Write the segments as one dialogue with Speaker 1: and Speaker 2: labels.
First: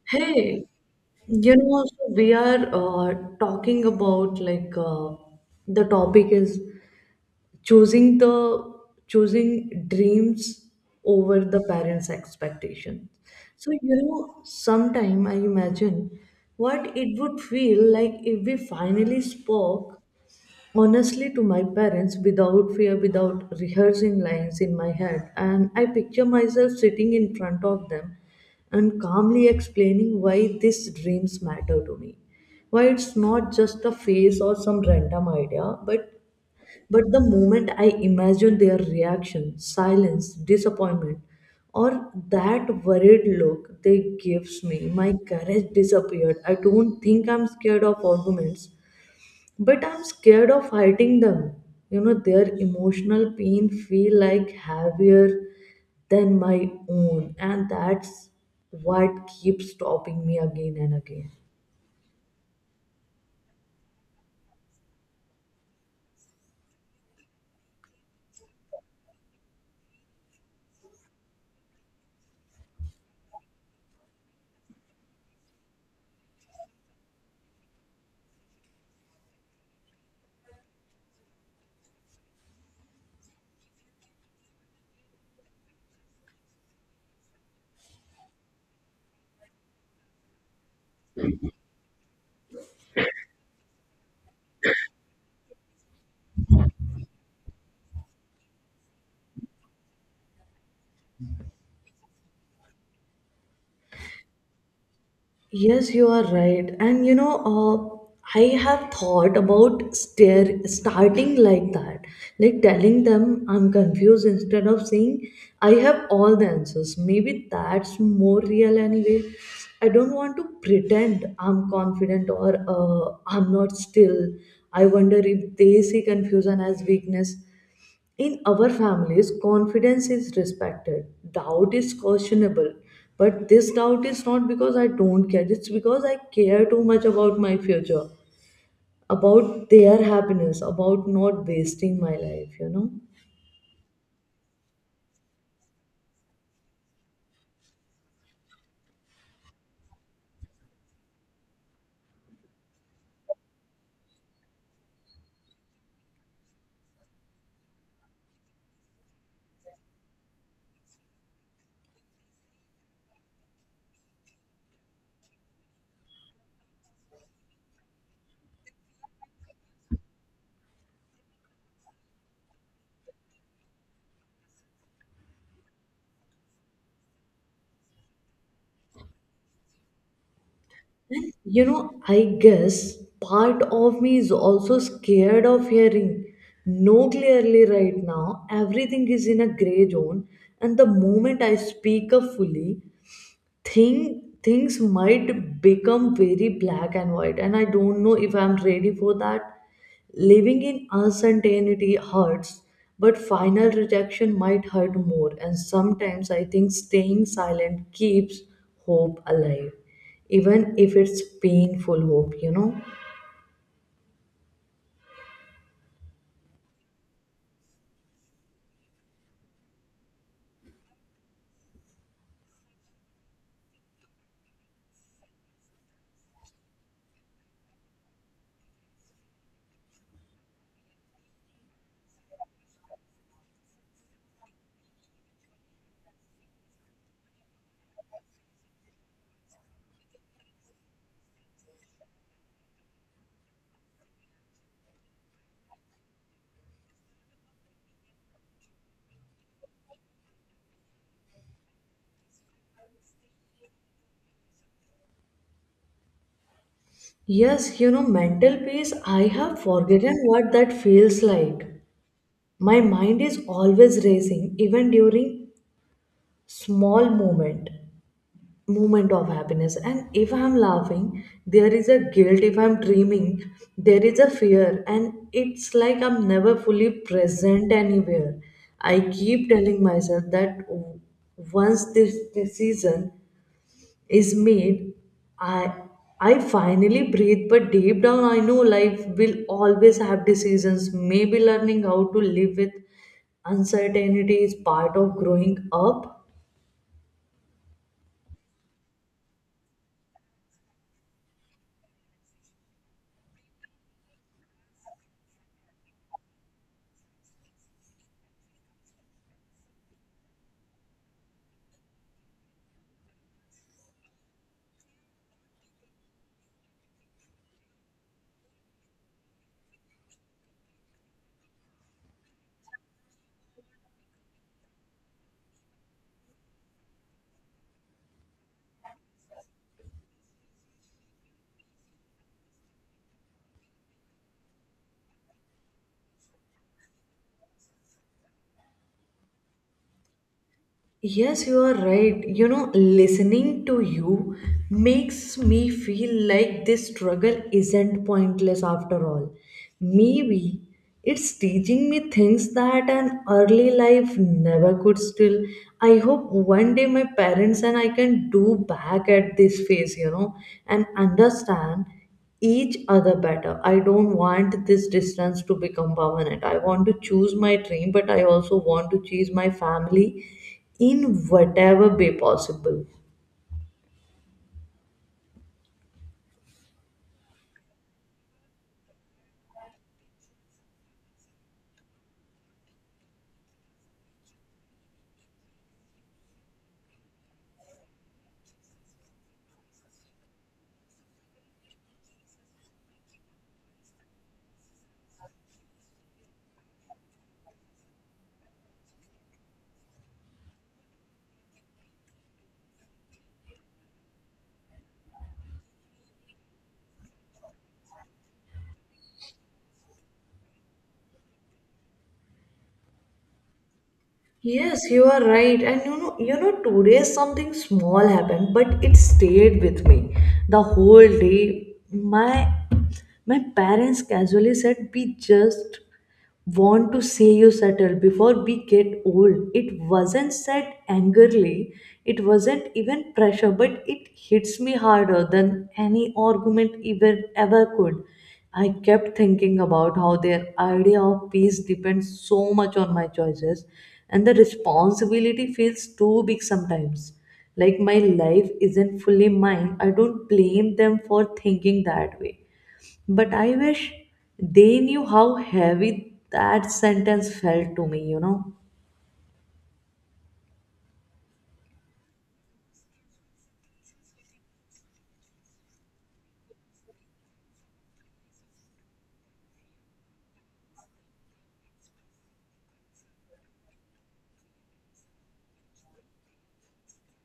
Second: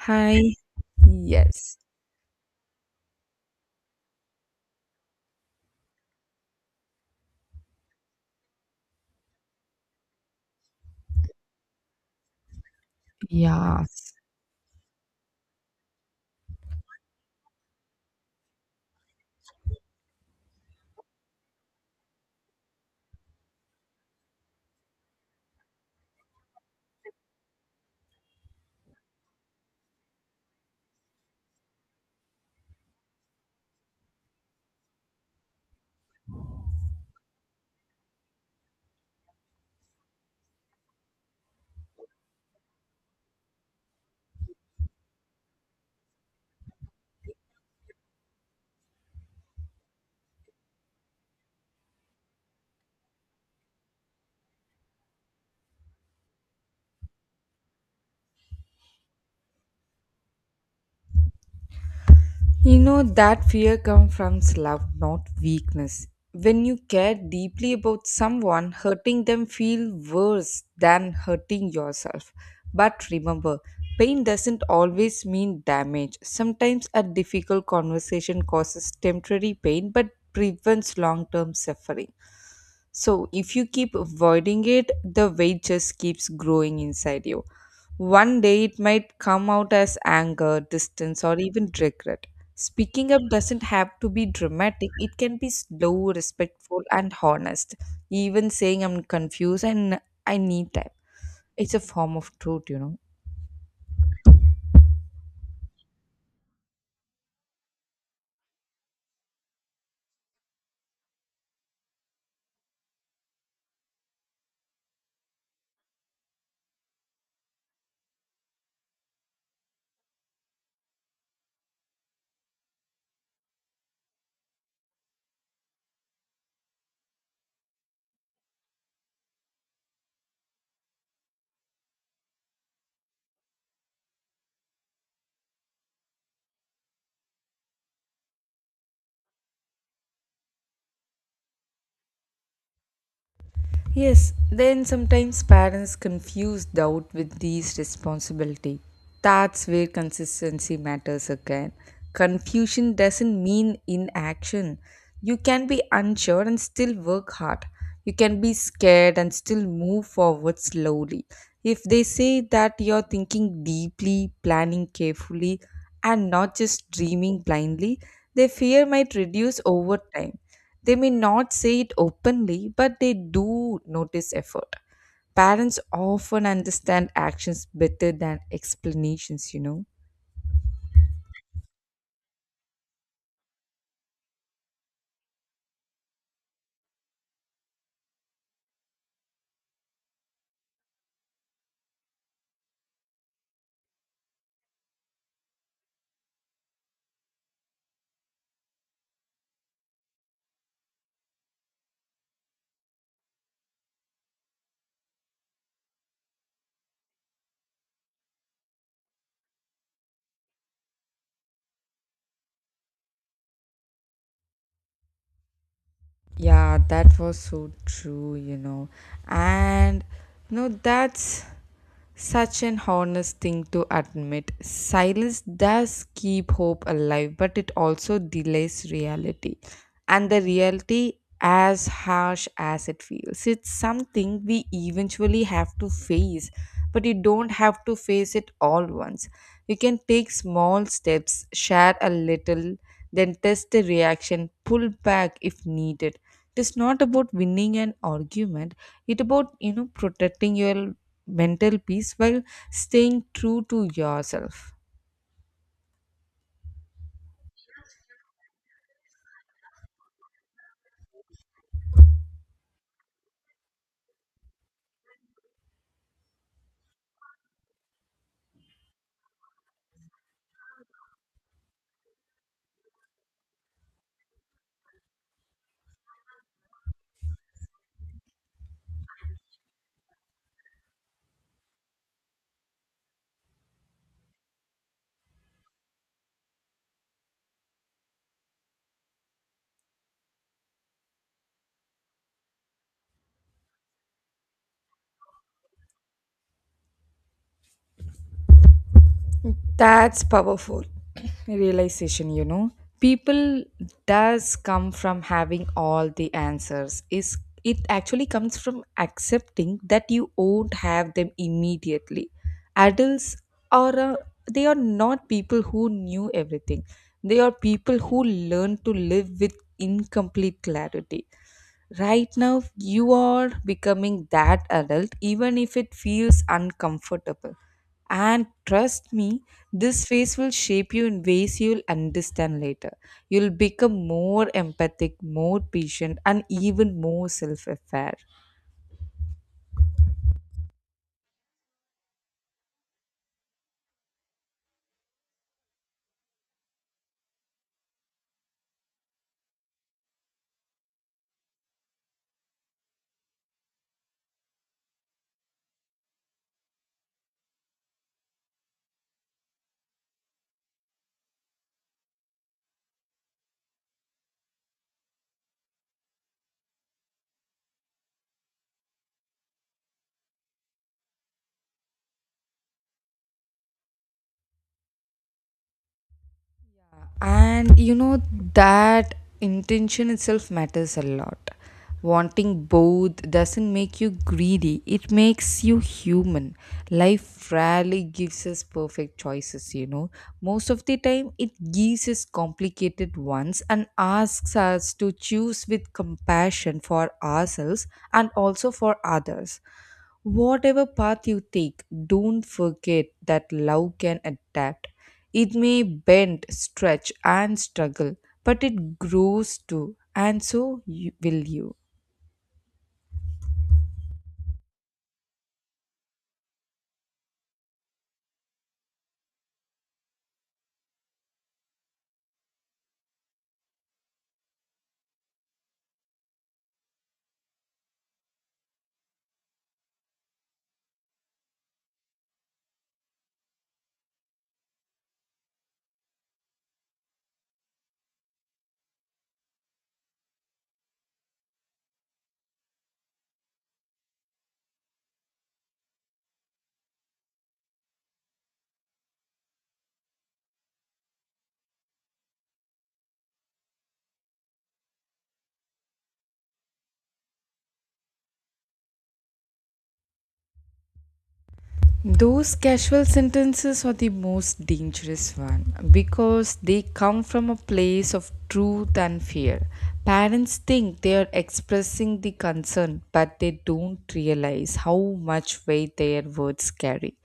Speaker 1: Hi.
Speaker 2: Hey, you
Speaker 1: Yes.
Speaker 2: know, so we are talking about like the topic is choosing the choosing dreams over the parents' expectation. So, you
Speaker 1: Yes.
Speaker 2: know, sometime I imagine what it would feel like if we finally spoke honestly to my parents without fear, without rehearsing lines in my head, and I picture myself sitting in front of them and calmly explaining why these dreams matter to me, why it's not just a phase or some random idea, but the moment I imagine their reaction, silence, disappointment, or that worried look they gives me, my courage disappeared. I don't think I'm scared of arguments, but I'm scared of hiding them, you know. Their emotional pain feel like heavier than my own, and that's what keeps stopping me again and again.
Speaker 1: You know that fear comes from love, not weakness. When you care deeply about someone, hurting them feel worse than hurting yourself. But remember, pain doesn't always mean damage. Sometimes a difficult conversation causes temporary pain but prevents long-term suffering. So, if you keep avoiding it, the weight just keeps growing inside you. One day it might come out as anger, distance, or even regret. Speaking up doesn't have to be dramatic, it can be slow, respectful, and honest. Even saying I'm confused and I need time. It's a form of truth, you know.
Speaker 2: Yes, you are right. And you know, I have thought about stare starting like that, like telling them I'm confused instead of saying I have all the answers. Maybe that's more real anyway. I don't want to pretend I'm confident or I'm not still. I wonder if they see confusion as weakness. In our families, confidence is respected. Doubt is questionable. But this doubt is not because I don't care, it's because I care too much about my future, about their happiness, about not wasting my life, you know.
Speaker 1: Yes, then sometimes parents confuse doubt with these responsibility. That's where consistency matters again. Confusion doesn't mean inaction. You can be unsure and still work hard. You can be scared and still move forward slowly. If they say that you're thinking deeply, planning carefully, and not just dreaming blindly, their fear might reduce over time. They may not say it openly, but they do notice effort. Parents often understand actions better than explanations, you know.
Speaker 2: You know, I guess part of me is also scared of hearing no clearly right now. Everything is in a gray zone, and the moment I speak up fully, things might become very black and white, and I don't know if I'm ready for that. Living in uncertainty hurts, but final rejection might hurt more, and sometimes I think staying silent keeps hope alive, even if it's painful hope, you know.
Speaker 1: Yeah, that was so true, you know. And you know that's such an honest thing to admit. Silence does keep hope alive, but it also delays reality. And the reality, as harsh as it feels, it's something we eventually have to face, but you don't have to face it all once. You can take small steps, share a little, then test the reaction, pull back if needed. It is not about winning an argument, it's about, you know, protecting your mental peace while staying true to yourself.
Speaker 2: Yes, you know, mental peace, I have forgotten what that feels like. My mind is always racing even during small moment moment of happiness, and if I'm laughing there is a guilt, if I'm dreaming there is a fear, and it's like I'm never fully present anywhere. I keep telling myself that once this decision is made, i I finally breathe, but deep down I know life will always have decisions. Maybe learning how to live with uncertainty is part of growing up.
Speaker 1: That's powerful realization, you know. People does come from having all the answers. Is it actually comes from accepting that you won't have them immediately. Adults are they are not people who knew everything. They are people who learn to live with incomplete clarity. Right now, you are becoming that adult, even if it feels uncomfortable and trust me, this phase will shape you in ways you'll understand later. You'll become more empathic, more patient, and even more self aware.
Speaker 2: Yes, you are right. You know, listening to you makes me feel like this struggle isn't pointless after all. Maybe it's teaching me things that an early life never could still. I hope one day my parents and I can do back at this phase, you know, and understand each other better. I don't want this distance to become permanent. I want to choose my dream, but I also want to choose my family in whatever way possible.
Speaker 1: And you know that intention itself matters a lot. Wanting both doesn't make you greedy, it makes you human. Life rarely gives us perfect choices, you know. Most of the time it gives us complicated ones and asks us to choose with compassion for ourselves and also for others. Whatever path you take, don't forget that love can adapt. It may bend, stretch, and struggle, but it grows too, and so you, will you.
Speaker 2: Yes, you are right. And you know, today something small happened, but it stayed with me the whole day. My parents casually said, "We just want to say you settle before we get old." It wasn't said angrily, it wasn't even pressure, but it hits me harder than any argument even ever could. I kept thinking about how their idea of peace depends so much on my choices, and the responsibility feels too big sometimes. Like my life isn't fully mine. I don't blame them for thinking that way. But I wish they knew how heavy that sentence felt to me, you know.
Speaker 1: Those casual sentences are the most dangerous one because they come from a place of truth and fear. Parents think they are expressing the concern, but they don't realize how much weight their words carry.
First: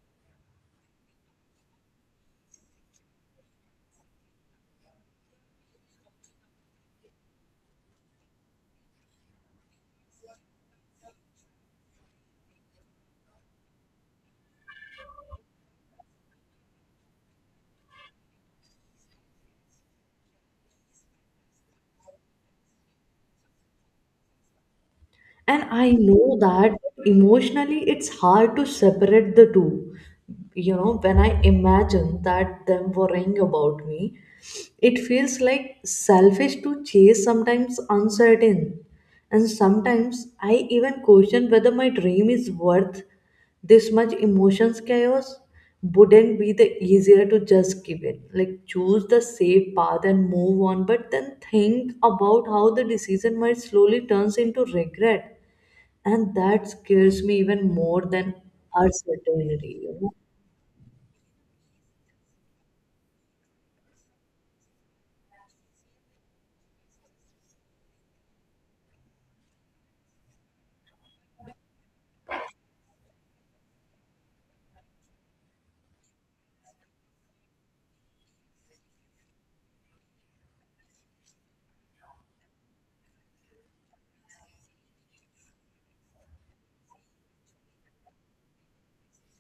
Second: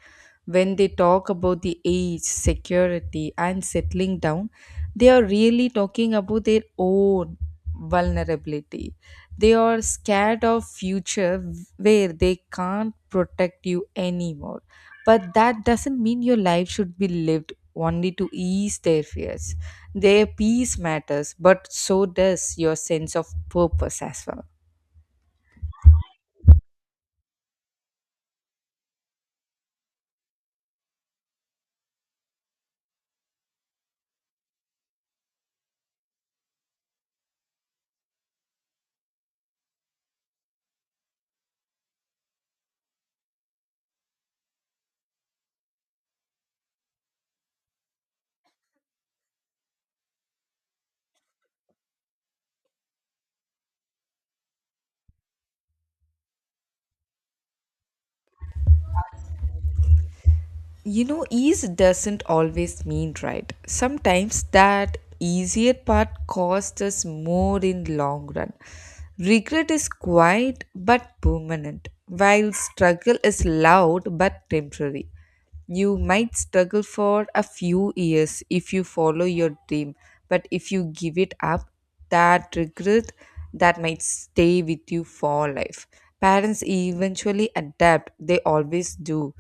Speaker 1: When they talk about the age, security, and settling down, they are really talking about their own vulnerability. They are scared of future where they can't protect you anymore. But that doesn't mean your life should be lived only to ease their fears. Their peace matters, but so does your sense of purpose as well.
Speaker 2: And I know that emotionally it's hard to separate the two. You know, when I imagine that them worrying about me, it feels like selfish to chase sometimes uncertain. And sometimes I even question whether my dream is worth this much emotions chaos. Wouldn't be the easier to just give in, like choose the safe path and move on? But then think about how the decision might slowly turns into regret, and that scares me even more than uncertainty.
Speaker 1: You know, ease doesn't always mean right. Sometimes that easier part costs us more in long run. Regret is quiet but permanent, while struggle is loud but temporary. You might struggle for a few years if you follow your dream, but if you give it up, that regret that might stay with you for life. Parents eventually adapt, they always do.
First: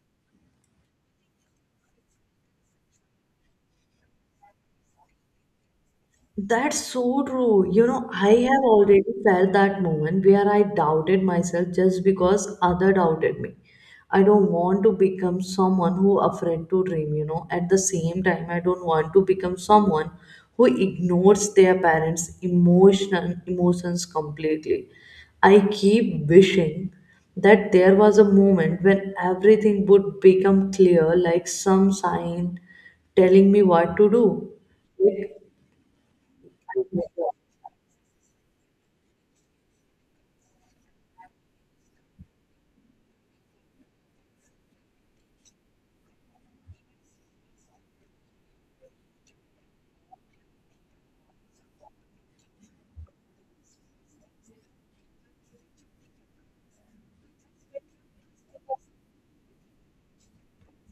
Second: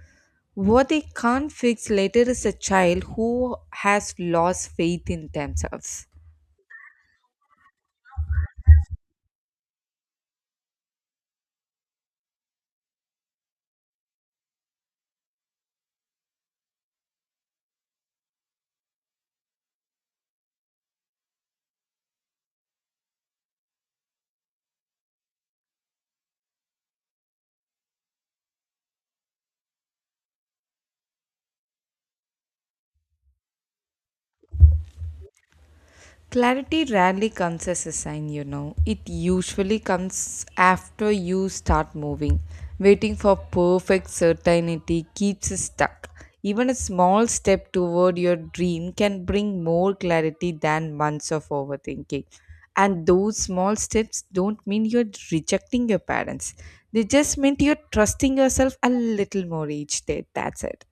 Speaker 1: What they can't fix later is a child who has lost faith in themselves.
Speaker 2: That's so true. You know, I have already felt that moment where I doubted myself just because other doubted me. I don't want to become someone who afraid to dream, you know. At the same time, I don't want to become someone who ignores their parents' emotion emotions completely. I keep wishing that there was a moment when everything would become clear, like some sign telling me what to do.
Speaker 1: Clarity rarely
Speaker 2: Like,
Speaker 1: comes as a sign, you know. It usually comes after you start moving. Waiting for perfect certainty keeps us stuck. Even a small step toward your dream can bring more clarity than months of overthinking. And those small steps don't mean you're rejecting your parents, they just mean you're trusting yourself a little more each day. That's it.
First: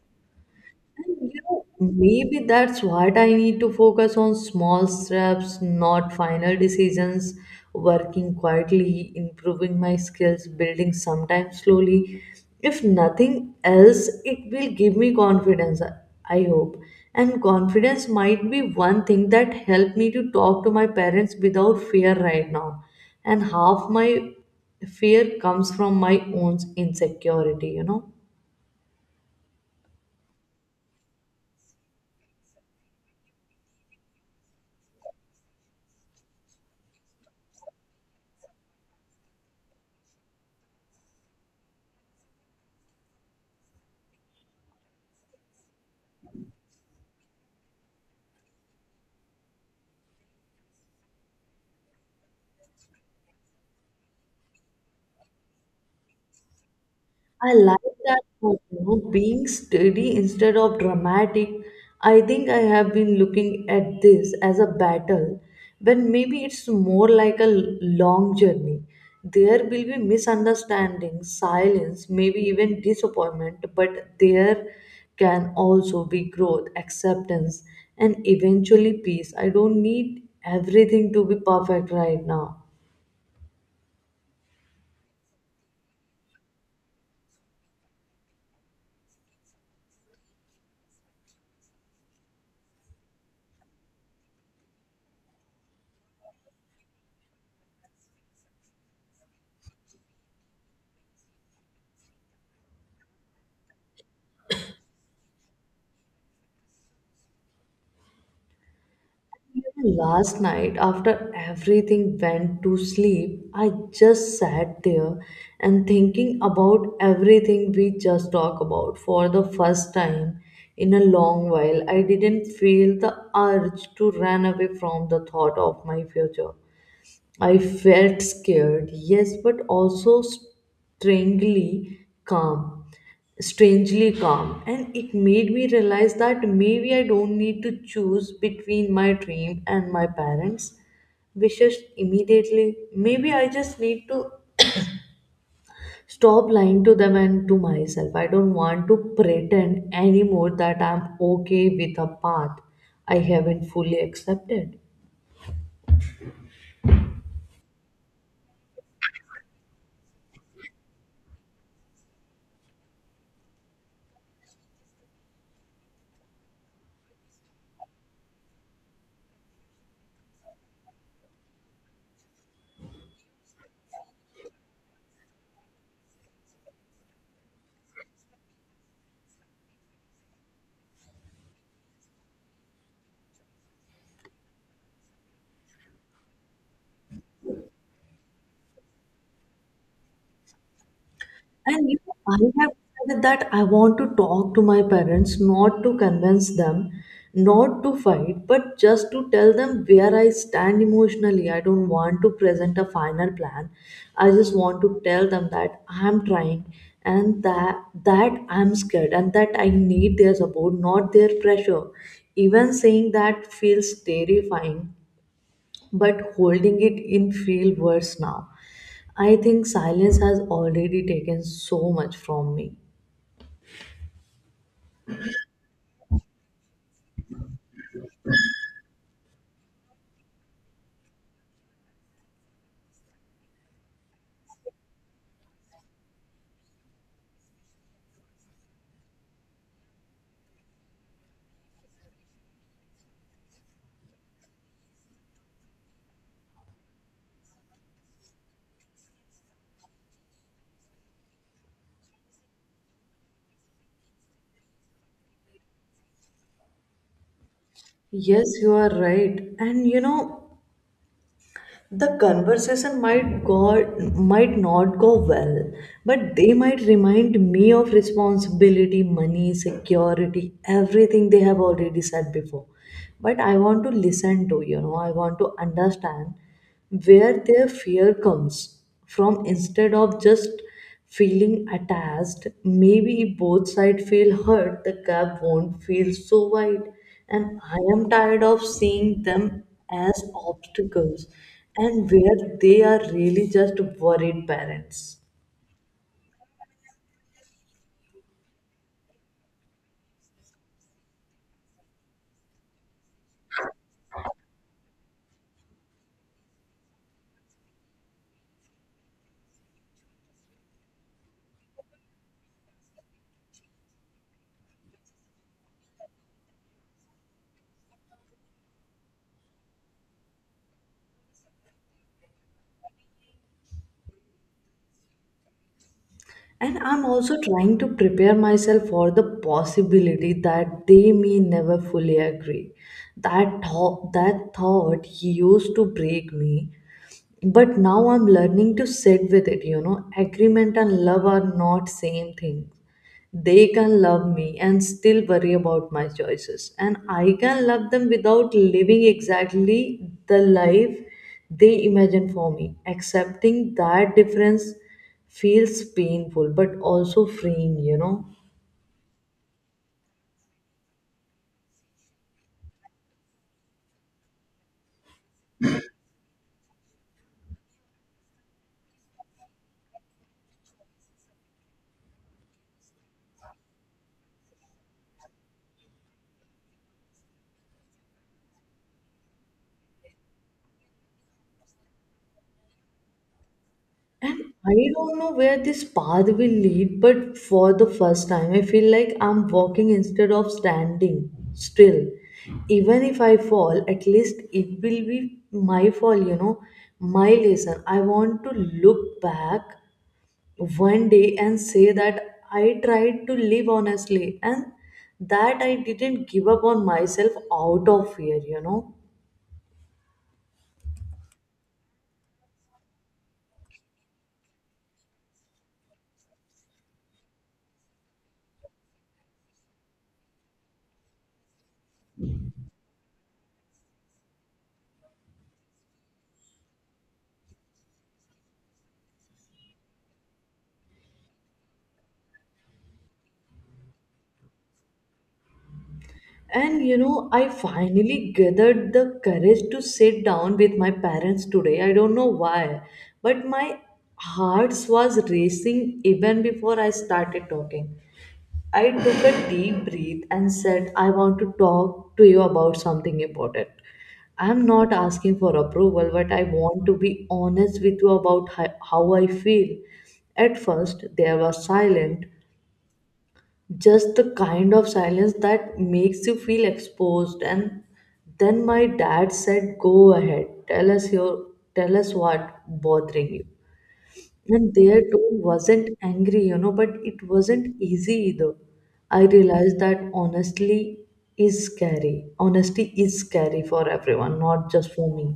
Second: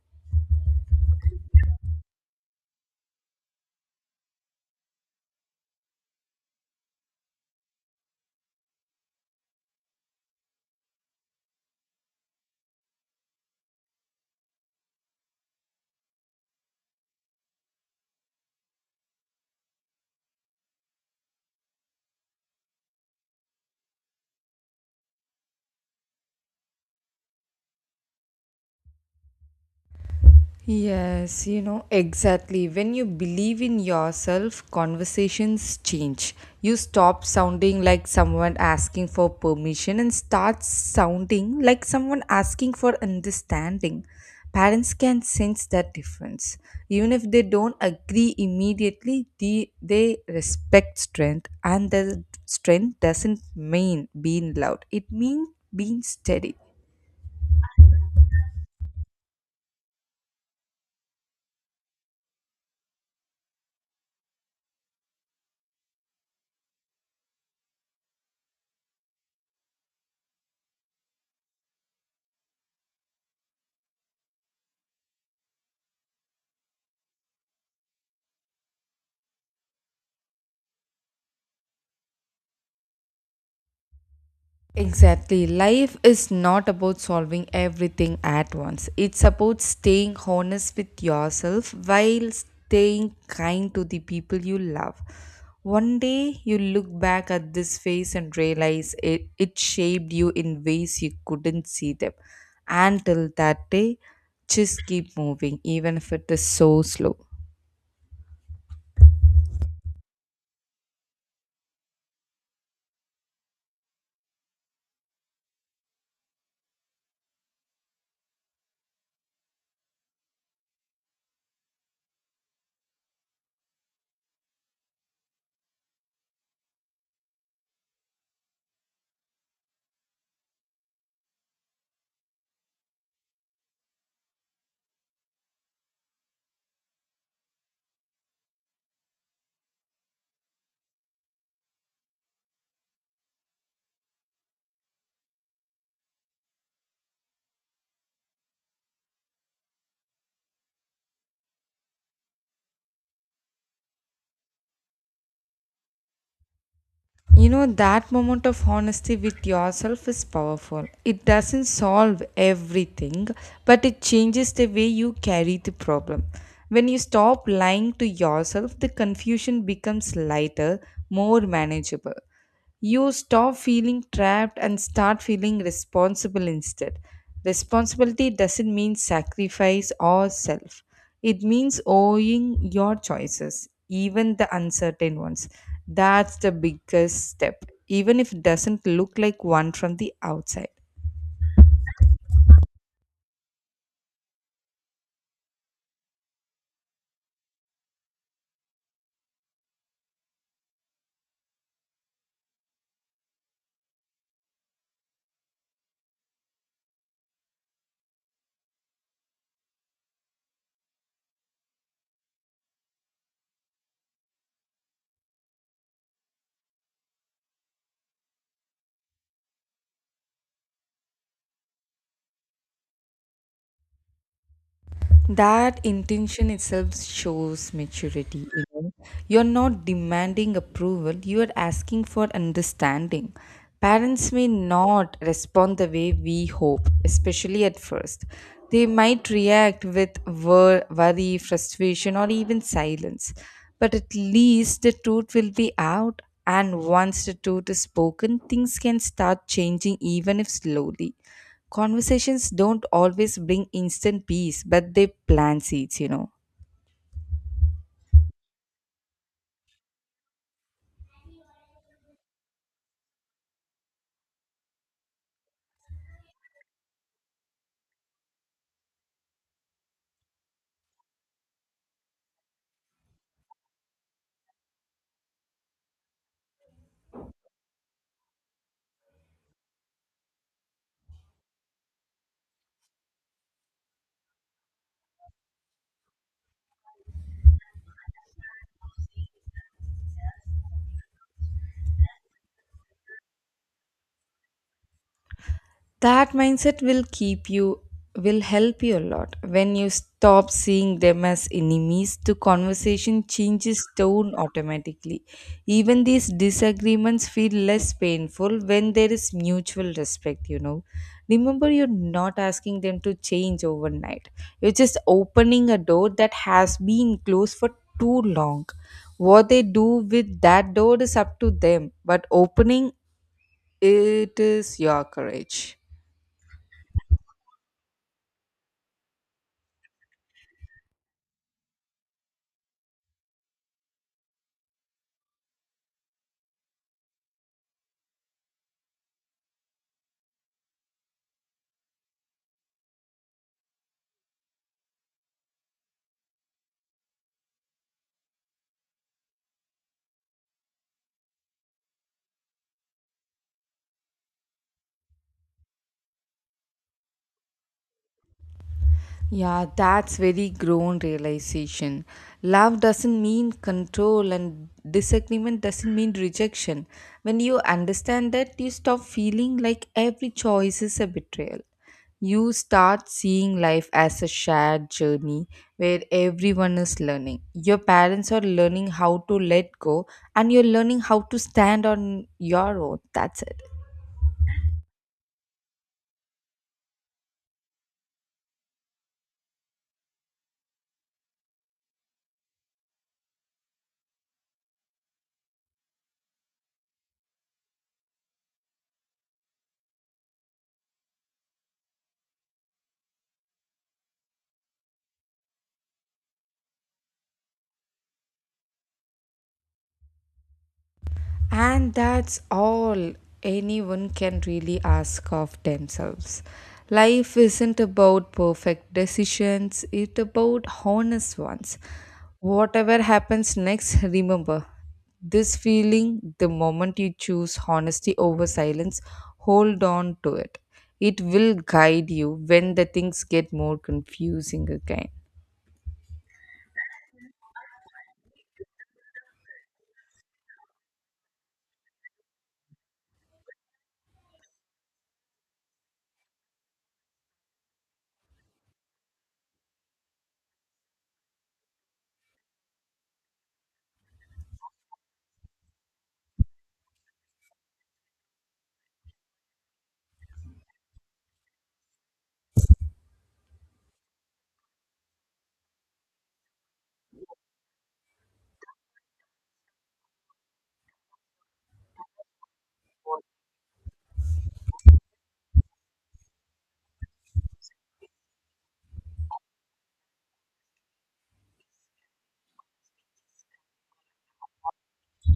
Speaker 2: and, you know, maybe that's what I need to focus on: small steps, not final decisions, working quietly, improving my skills, building sometimes slowly. If nothing else, it will give me confidence, I hope. And confidence might be one thing that helped me to talk to my parents without fear right now. And half my fear comes from my own insecurity, you know.
Speaker 1: Yes, you know, exactly. When you believe in yourself, conversations change. You stop sounding like someone asking for permission and start sounding like someone asking for understanding. Parents can sense that difference. Even if they don't agree immediately, they respect strength, and the strength doesn't mean being loud, it means being steady.
Speaker 2: I like that thought, you know, being steady instead of dramatic. I think I have been looking at this as a battle, when maybe it's more like a long journey. There will be misunderstandings, silence, maybe even disappointment, but there can also be growth, acceptance, and eventually peace. I don't need everything to be perfect right now.
Speaker 1: Exactly. Life is not about solving everything at once. It's about staying honest with yourself while staying kind to the people you love. One day you look back at this phase and realize it, it shaped you in ways you couldn't see them. Until that day, just keep moving, even if it is so slow.
Speaker 2: Even last night, after everything went to sleep, I just sat there and thinking about everything we just talked about. For the first time in a long while, I didn't feel the urge to run away from the thought of my future. I felt scared, yes, but also strangely calm, strangely calm. And it made me realize that maybe I don't need to choose between my dream and my parents' wishes immediately. Maybe I just need to stop lying to them and to myself. I don't want to pretend anymore that I'm okay with a path I haven't fully accepted.
Speaker 1: You know, that moment of honesty with yourself is powerful. It doesn't solve everything, but it changes the way you carry the problem. When you stop lying to yourself, the confusion becomes lighter, more manageable. You stop feeling trapped and start feeling responsible instead. Responsibility doesn't mean sacrifice or self. It means owning your choices, even the uncertain ones. That's the biggest step, even if it doesn't look like one from the outside.
Speaker 2: And you know, I have decided that I want to talk to my parents, not to convince them, not to fight, but just to tell them where I stand emotionally. I don't want to present a final plan. I just want to tell them that I'm trying, and that I'm scared, and that I need their support, not their pressure. Even saying that feels terrifying, but holding it in feel worse now. I think silence has already taken so much from me.
Speaker 1: That intention itself shows maturity, you know. You're not demanding approval, you are asking for understanding. Parents may not respond the way we hope, especially at first. They might react with worry, frustration, or even silence, but at least the truth will be out, and once the truth is spoken things can start changing, even if slowly. Conversations don't always bring instant peace, but they plant seeds, you know.
Speaker 2: Yes, you are right. And you know, the conversation might not go well, but they might remind me of responsibility, money, security, everything they have already said before. But I want to listen to, you know, I want to understand where their fear comes from instead of just feeling attached. Maybe both sides feel hurt, the gap won't feel so wide. And I am tired of seeing them as obstacles, and where they are really just worried parents.
Speaker 1: That mindset will keep you, will help you a lot. When you stop seeing them as enemies, the conversation changes tone automatically. Even these disagreements feel less painful when there is mutual respect, you know. Remember, you're not asking them to change overnight, you're just opening a door that has been closed for too long. What they do with that door is up to them, but opening it is your courage.
Speaker 2: And I'm also trying to prepare myself for the possibility that they may never fully agree. That thought used to break me, but now I'm learning to sit with it, you know. Agreement and love are not same thing. They can love me and still worry about my choices, and I can love them without living exactly the life they imagine for me. Accepting that difference feels painful but also freeing, you know.
Speaker 1: Yeah, that's very grown realization. Love doesn't mean control and disagreement doesn't mean rejection. When you understand that, you stop feeling like every choice is a betrayal. You start seeing life as a shared journey where everyone is learning. Your parents are learning how to let go and you're learning how to stand on your own. That's it.
Speaker 2: And I don't know where this path will lead, but for the first time, I feel like I'm walking instead of standing still. Even if I fall, at least it will be my fall, you know, my lesson. I want to look back one day and say that I tried to live honestly and that I didn't give up on myself out of fear, you know.
Speaker 1: And that's all anyone can really ask of themselves. Life isn't about perfect decisions, it's about honest ones. Whatever happens next, remember this feeling the moment you choose honesty over silence, hold on to it. It will guide you when the things get more confusing again.
Speaker 2: And you know, I finally gathered the courage to sit down with my parents today. I don't know why, but my heart was racing even before I started talking. I took a deep breath and said, "I want to talk to you about something important. I'm not asking for approval, but I want to be honest with you about how I feel." At first, they were silent, just the kind of silence that makes you feel exposed, and then my dad said, "Go ahead, tell us your tell us what bothering you." And their tone wasn't angry, you know, but it wasn't easy either. I realized that honestly is scary, honesty is scary for everyone, not just for me.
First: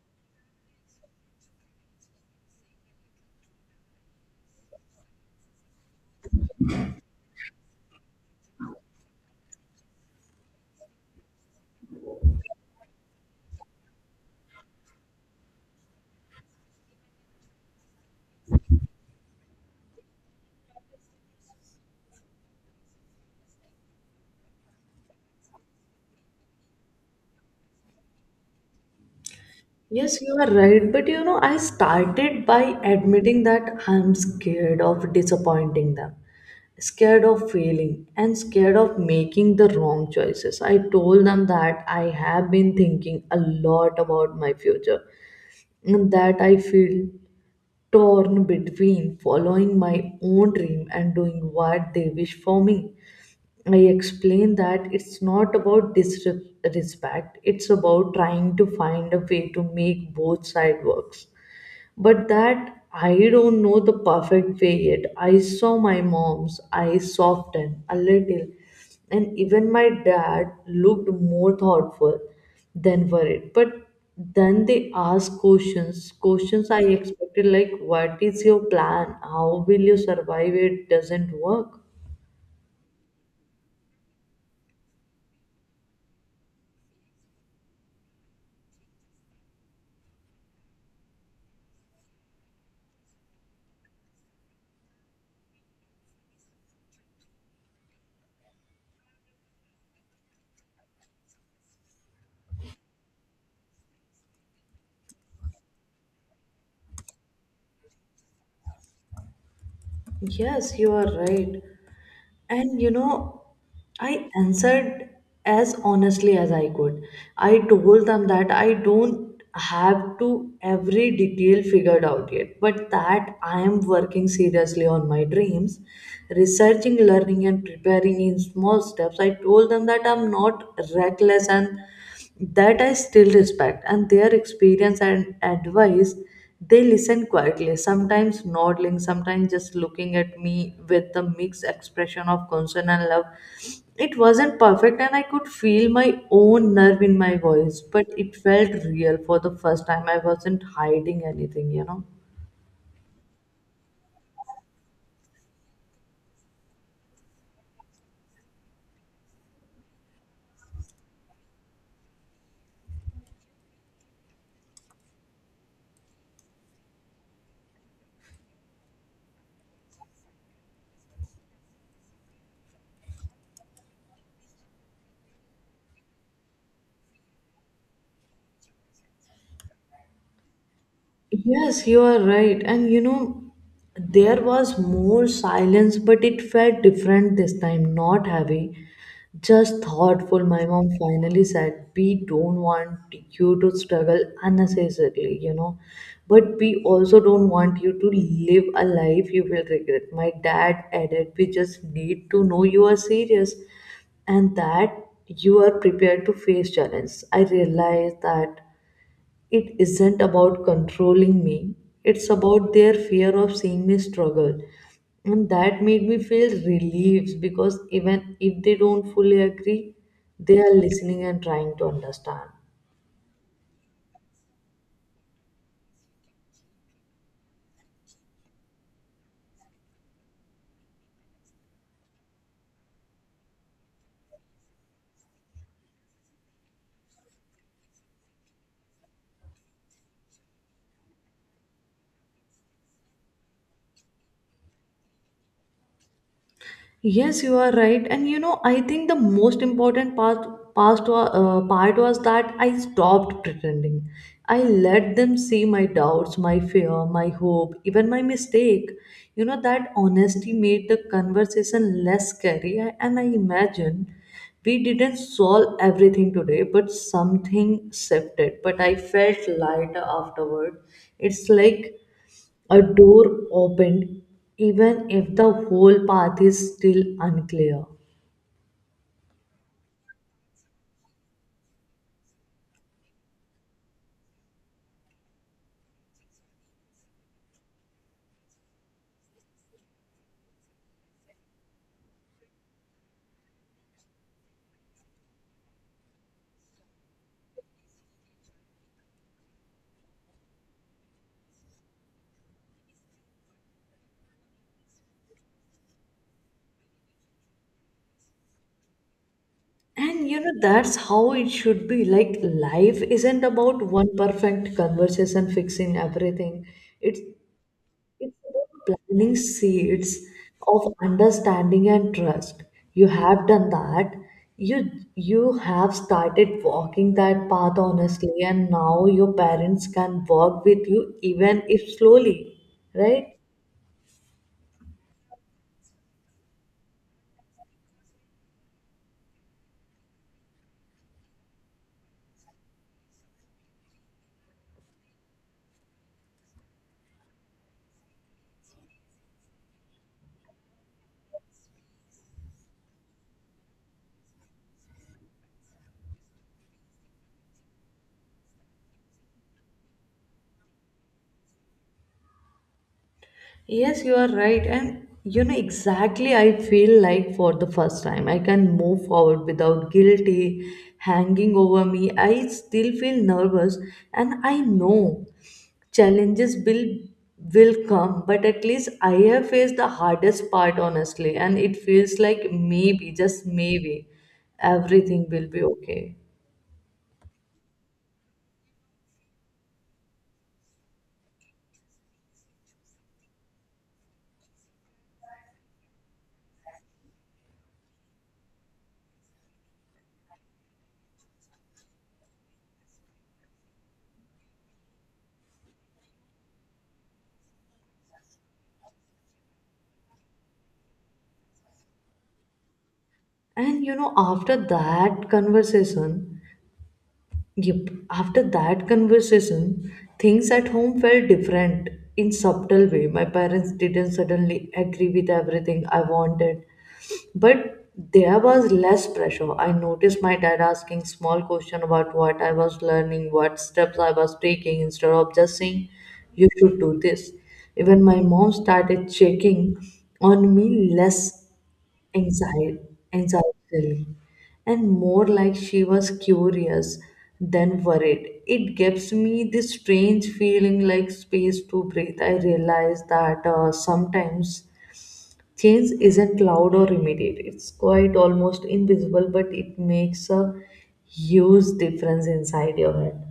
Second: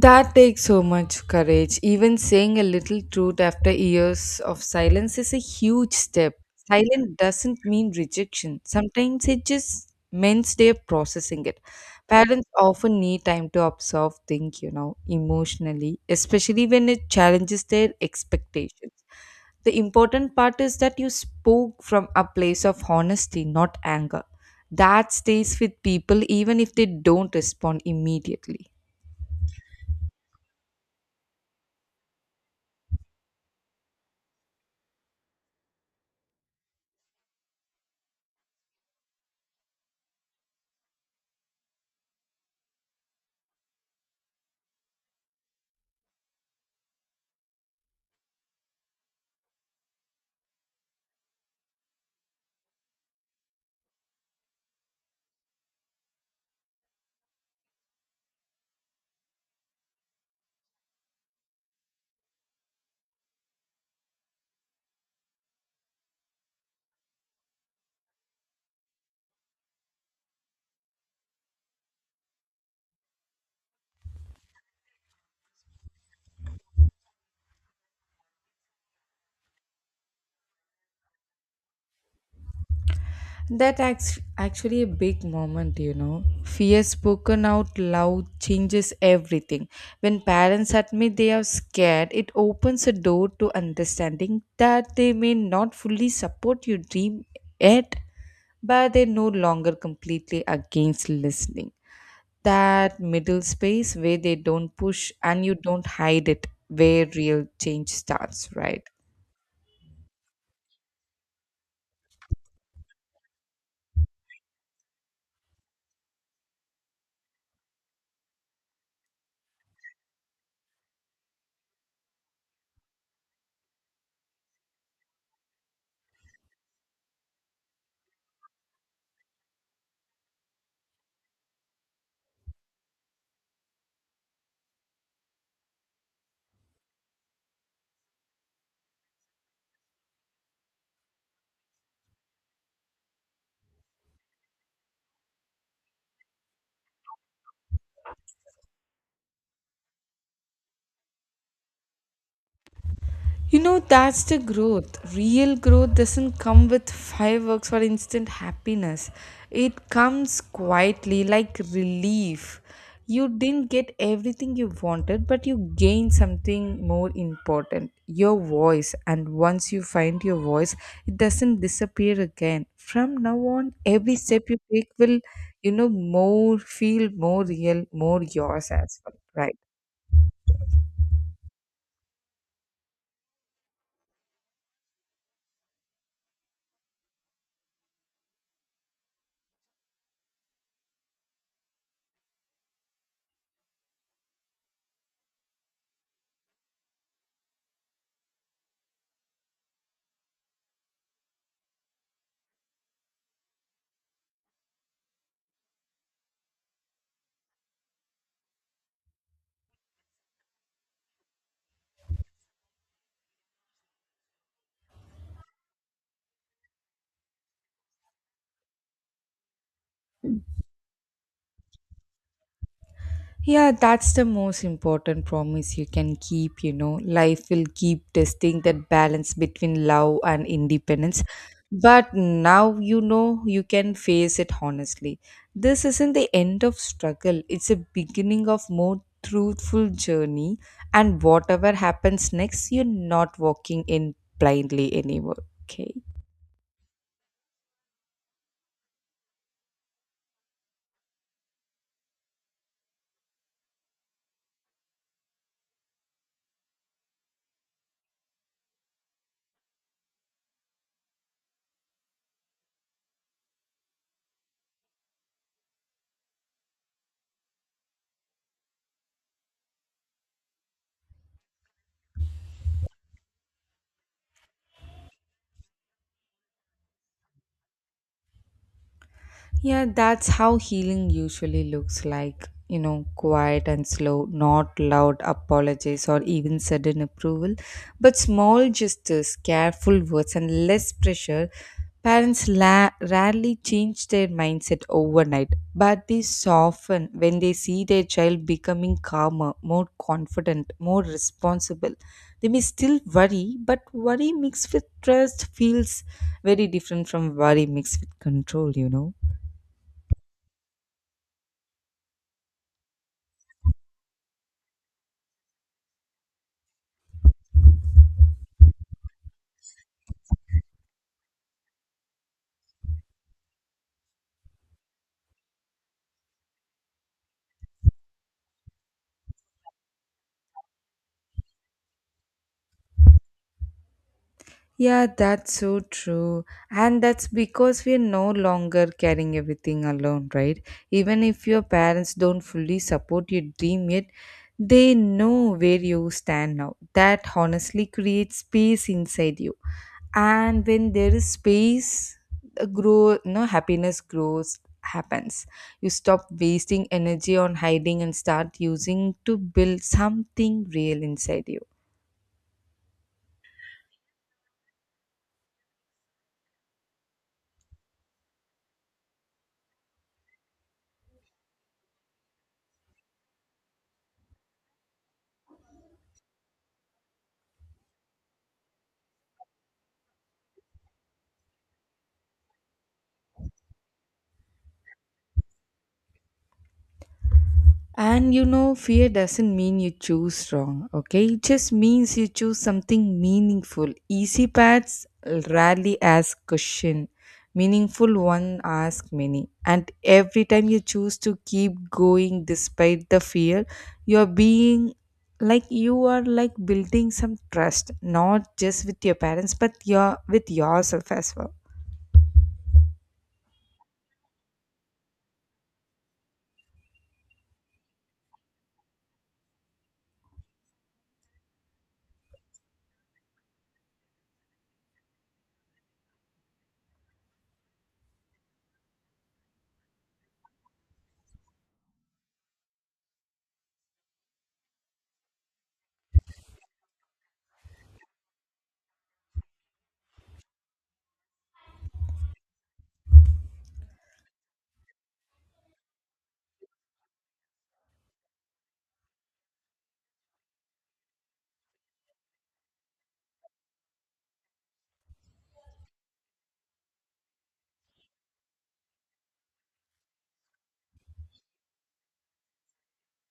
Speaker 1: That takes so much courage. Even saying a little truth after years of silence is a huge step. Silence doesn't mean rejection, sometimes it just means they're processing it. Parents often need time to absorb things, you know, emotionally, especially when it challenges their expectations. The important part is that you spoke from a place of honesty, not anger. That stays with people even if they don't respond immediately.
Speaker 2: Yes, you are right. But you know, I started by admitting that I'm scared of disappointing them, scared of failing, and scared of making the wrong choices. I told them that I have been thinking a lot about my future, and that I feel torn between following my own dream and doing what they wish for me. I explained that it's not about disrespect, it's about trying to find a way to make both sides works. But that I don't know the perfect way yet. I saw my mom's eyes soften a little, and even my dad looked more thoughtful than worried. But then they asked questions, questions I expected, like, "What is your plan? How will you survive it? Doesn't work."
Speaker 1: That acts actually a big moment, you know. Fear spoken out loud changes everything. When parents admit they are scared, it opens a door to understanding that they may not fully support your dream yet, but they're no longer completely against listening. That middle space where they don't push and you don't hide it, where real change starts, right?
Speaker 2: Yes, you are right. And you know, I answered as honestly as I could. I told them that I don't have to every detail figured out yet, but that I am working seriously on my dreams, researching, learning, and preparing in small steps. I told them that I'm not reckless and that I still respect, and their experience and advice they listen quietly, sometimes nodding, sometimes just looking at me with a mixed expression of concern and love. It wasn't perfect, and I could feel my own nerve in my voice, but it felt real for the first time. I wasn't hiding anything.
Speaker 1: You know, that's the growth. Real growth doesn't come with fireworks or instant happiness. It comes quietly, like relief. You didn't get everything you wanted, but you gained something more important your voice. And once you find your voice, it doesn't disappear again. From now on, every step you take will, you know, more feel more real, more yours as well, right?
Speaker 2: Yes, you are right. And you know, there was more silence, but it felt different this time, not heavy, just thoughtful. My mom finally said, "We don't want you to struggle unnecessarily, but we also don't want you to live a life you will regret." My dad added, "We just need to know you are serious and that you are prepared to face challenge." I realized that it isn't about controlling me, it's about their fear of seeing me struggle, and that made me feel relieved because even if they don't fully agree, they are listening and trying to understand.
Speaker 1: Yeah, that's the most important promise you can keep. You know, life will keep testing that balance between love and independence. But now you know you can face it honestly. This isn't the end of struggle, it's a beginning of more truthful journey. And whatever happens next, you're not walking in blindly anymore. Okay.
Speaker 2: Yes, you are right. And you know, I think the most important part was that I stopped pretending. I let them see my doubts, my fear, my hope, even my mistake. You know, that honesty made the conversation less scary. And I imagine we didn't solve everything today, but something shifted. But I felt lighter afterward. It's like a door opened, even if the whole path is still unclear.
Speaker 1: Yeah, that's how healing usually looks like. You know, quiet and slow, not loud apologies or even sudden approval, but small gestures, careful words, and less pressure. Parents rarely change their mindset overnight, but they soften when they see their child becoming calmer, more confident, more responsible. They may still worry, but worry mixed with trust feels very different from worry mixed with control, you know.
Speaker 2: And you know, that's how it should be. Like, life isn't about one perfect conversation fixing everything. It's it's about planning seeds of understanding and trust. You have done that. You have started walking that path honestly, and now your parents can walk with you even if slowly, right?
Speaker 1: Yeah, that's so true. And that's because we're no longer carrying everything alone, right? Even if your parents don't fully support your dream yet, they know where you stand now. That honestly creates space inside you. And when there is space, the grow no happiness grows happens. You stop wasting energy on hiding and start using to build something real inside you.
Speaker 2: Yes, you are right. And you know, exactly, I feel like for the first time I can move forward without guilty hanging over me. I still feel nervous, and I know challenges will come, but at least I have faced the hardest part honestly, and it feels like maybe, just maybe, everything will be okay.
Speaker 1: And you know, fear doesn't mean you choose wrong, okay? It just means you choose something meaningful. Easy paths rarely ask question. Meaningful one ask many. And every time you choose to keep going despite the fear, you're being like you are like building some trust, not just with your parents, but your with yourself as well.
Speaker 2: and you know after that conversation Yep. After that conversation, things at home felt different in subtle way. My parents didn't suddenly agree with everything I wanted, but there was less pressure. I noticed my dad asking small question about what I was learning, what steps I was taking, instead of just saying, "You should do this." Even my mom started checking on me less anxiety, anxiety, and more like she was curious than worried. It gives me this strange feeling like space to breathe. I realize that sometimes change isn't loud or immediate, it's quite almost invisible, but it makes a huge difference inside your head.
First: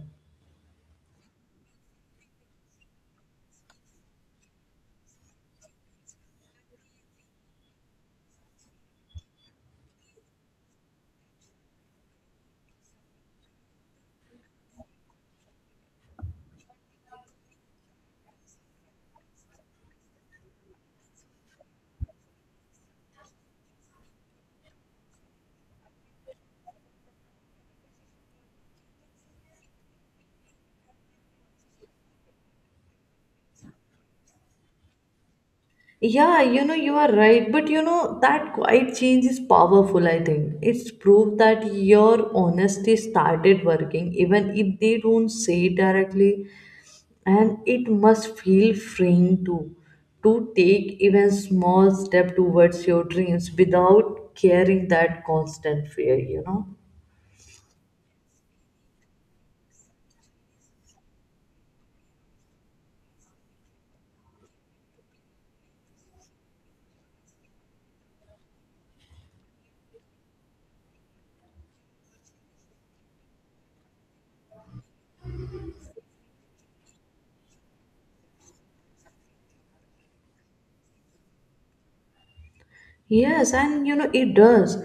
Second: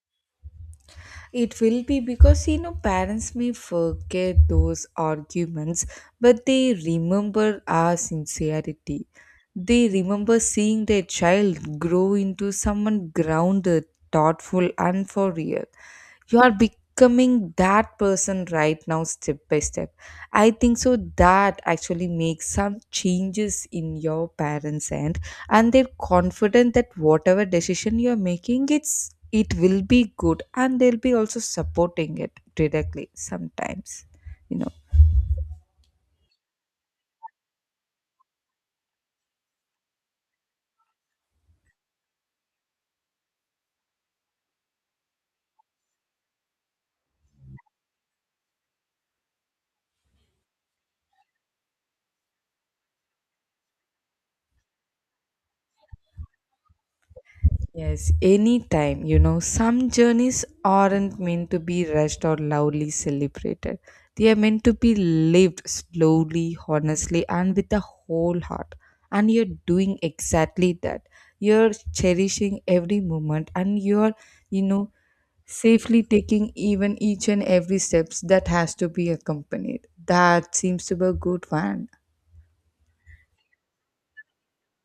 Speaker 1: It will be because you know parents may forget those arguments, but they remember our sincerity. They remember seeing their child grow into someone grounded, thoughtful, and for real you are becoming that person right now, step by step. I think so. That actually makes some changes in your parents end, and they're confident that whatever decision you're making, it's it will be good and they'll be also supporting it directly sometimes, you know.
Speaker 2: Yeah, you know, you are right. But you know, that quiet change is powerful, I think. It's proof that your honesty started working, even if they don't say it directly. And it must feel freeing too, to take even small step towards your dreams without carrying that constant fear.
Speaker 1: Yes, anytime, you know, some journeys aren't meant to be rushed or loudly celebrated. They are meant to be lived slowly, honestly, and with a whole heart. And you're doing exactly that. You're cherishing every moment and you're, you know, safely taking even each and every steps that has to be accompanied. That seems to be a good one.
Speaker 2: Yes, and you know, it does.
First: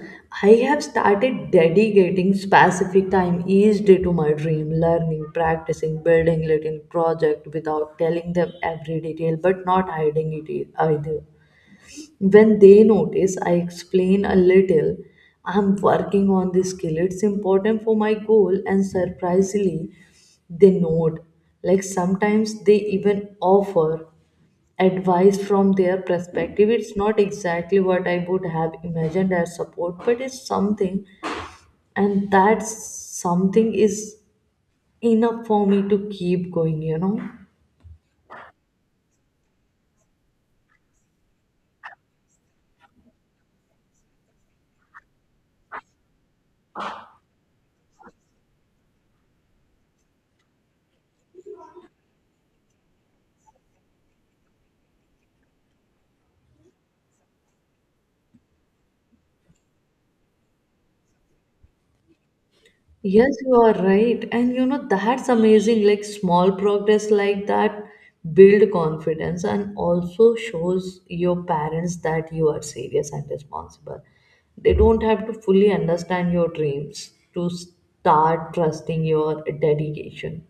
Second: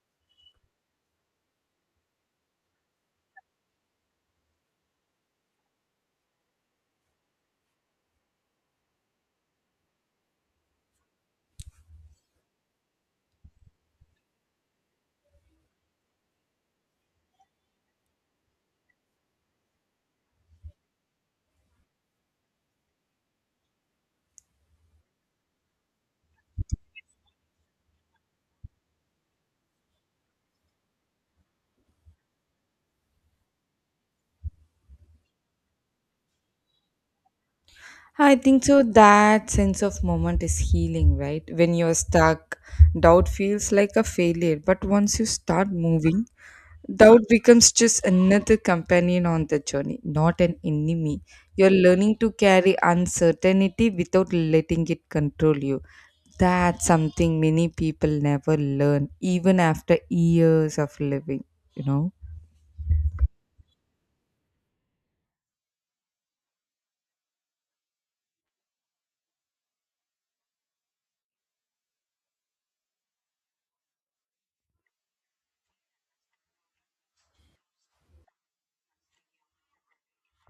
Speaker 2: I have started dedicating specific time each day to my dream, learning, practicing, building little project without telling them every detail, but not hiding it either. When they notice, I explain a little. I'm working on this skill. It's important for my goal, and surprisingly, they note. Like sometimes they even offer advice from their perspective. It's not exactly what I would have imagined as support, but it's something, and that something is enough for me to keep going.
Speaker 1: Huh, I think so. That sense of moment is healing, right? When you're stuck, doubt feels like a failure. But once you start moving, doubt becomes just another companion on the journey, not an enemy. You're learning to carry uncertainty without letting it control you. That's something many people never learn, even after years of living, you know?
Speaker 2: Yes, you are right. And you know, that's amazing. Like small progress like that build confidence and also shows your parents that you are serious and responsible. They don't have to fully understand your dreams to start trusting your dedication.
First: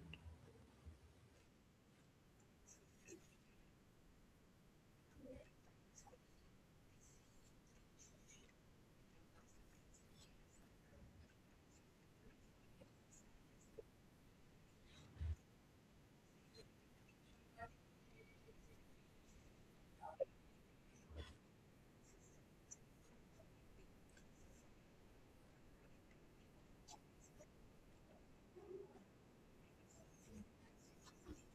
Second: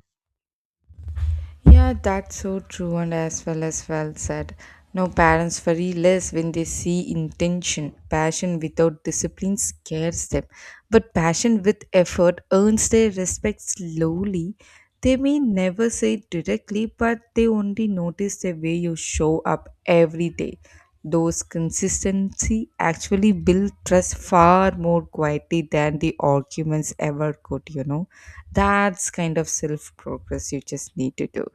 Speaker 1: Yeah, that's so true and as well said. No parents worry less when they see intention. Passion without discipline scares them, but passion with effort earns their respect slowly. They may never say it directly, but they only notice the way you show up every day. Those consistency actually build trust far more quietly than the arguments ever could, you know. That's kind of self progress you just need to do.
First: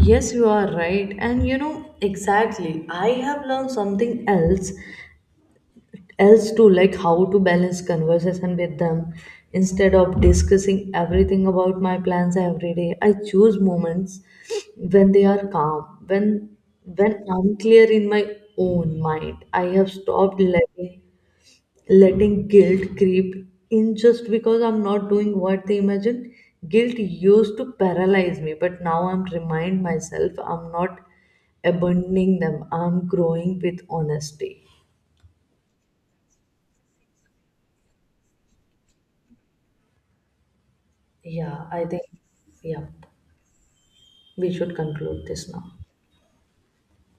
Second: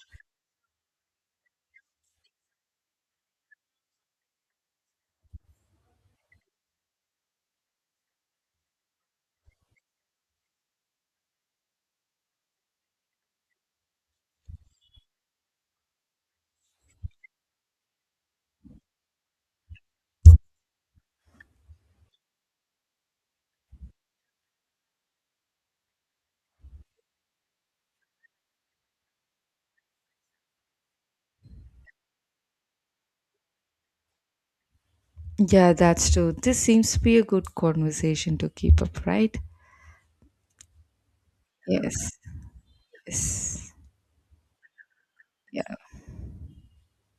Speaker 2: Yes, you are right. And you know, exactly. I have learned something else too, like how to balance conversation with them. Instead of discussing everything about my plans every day, I choose moments when they are calm, when I'm clear in my own mind. I have stopped letting guilt creep in just because I'm not doing what they imagine. Guilt used to paralyze me, but now I'm remind myself I'm not abandoning them. I'm growing with honesty.
Speaker 1: Yeah, that's true. This seems to be a good conversation to keep up, right?
Speaker 2: Yeah, I
Speaker 1: Yes.
Speaker 2: think yeah,
Speaker 1: Yes.
Speaker 2: we should conclude this now.
Speaker 1: Yeah.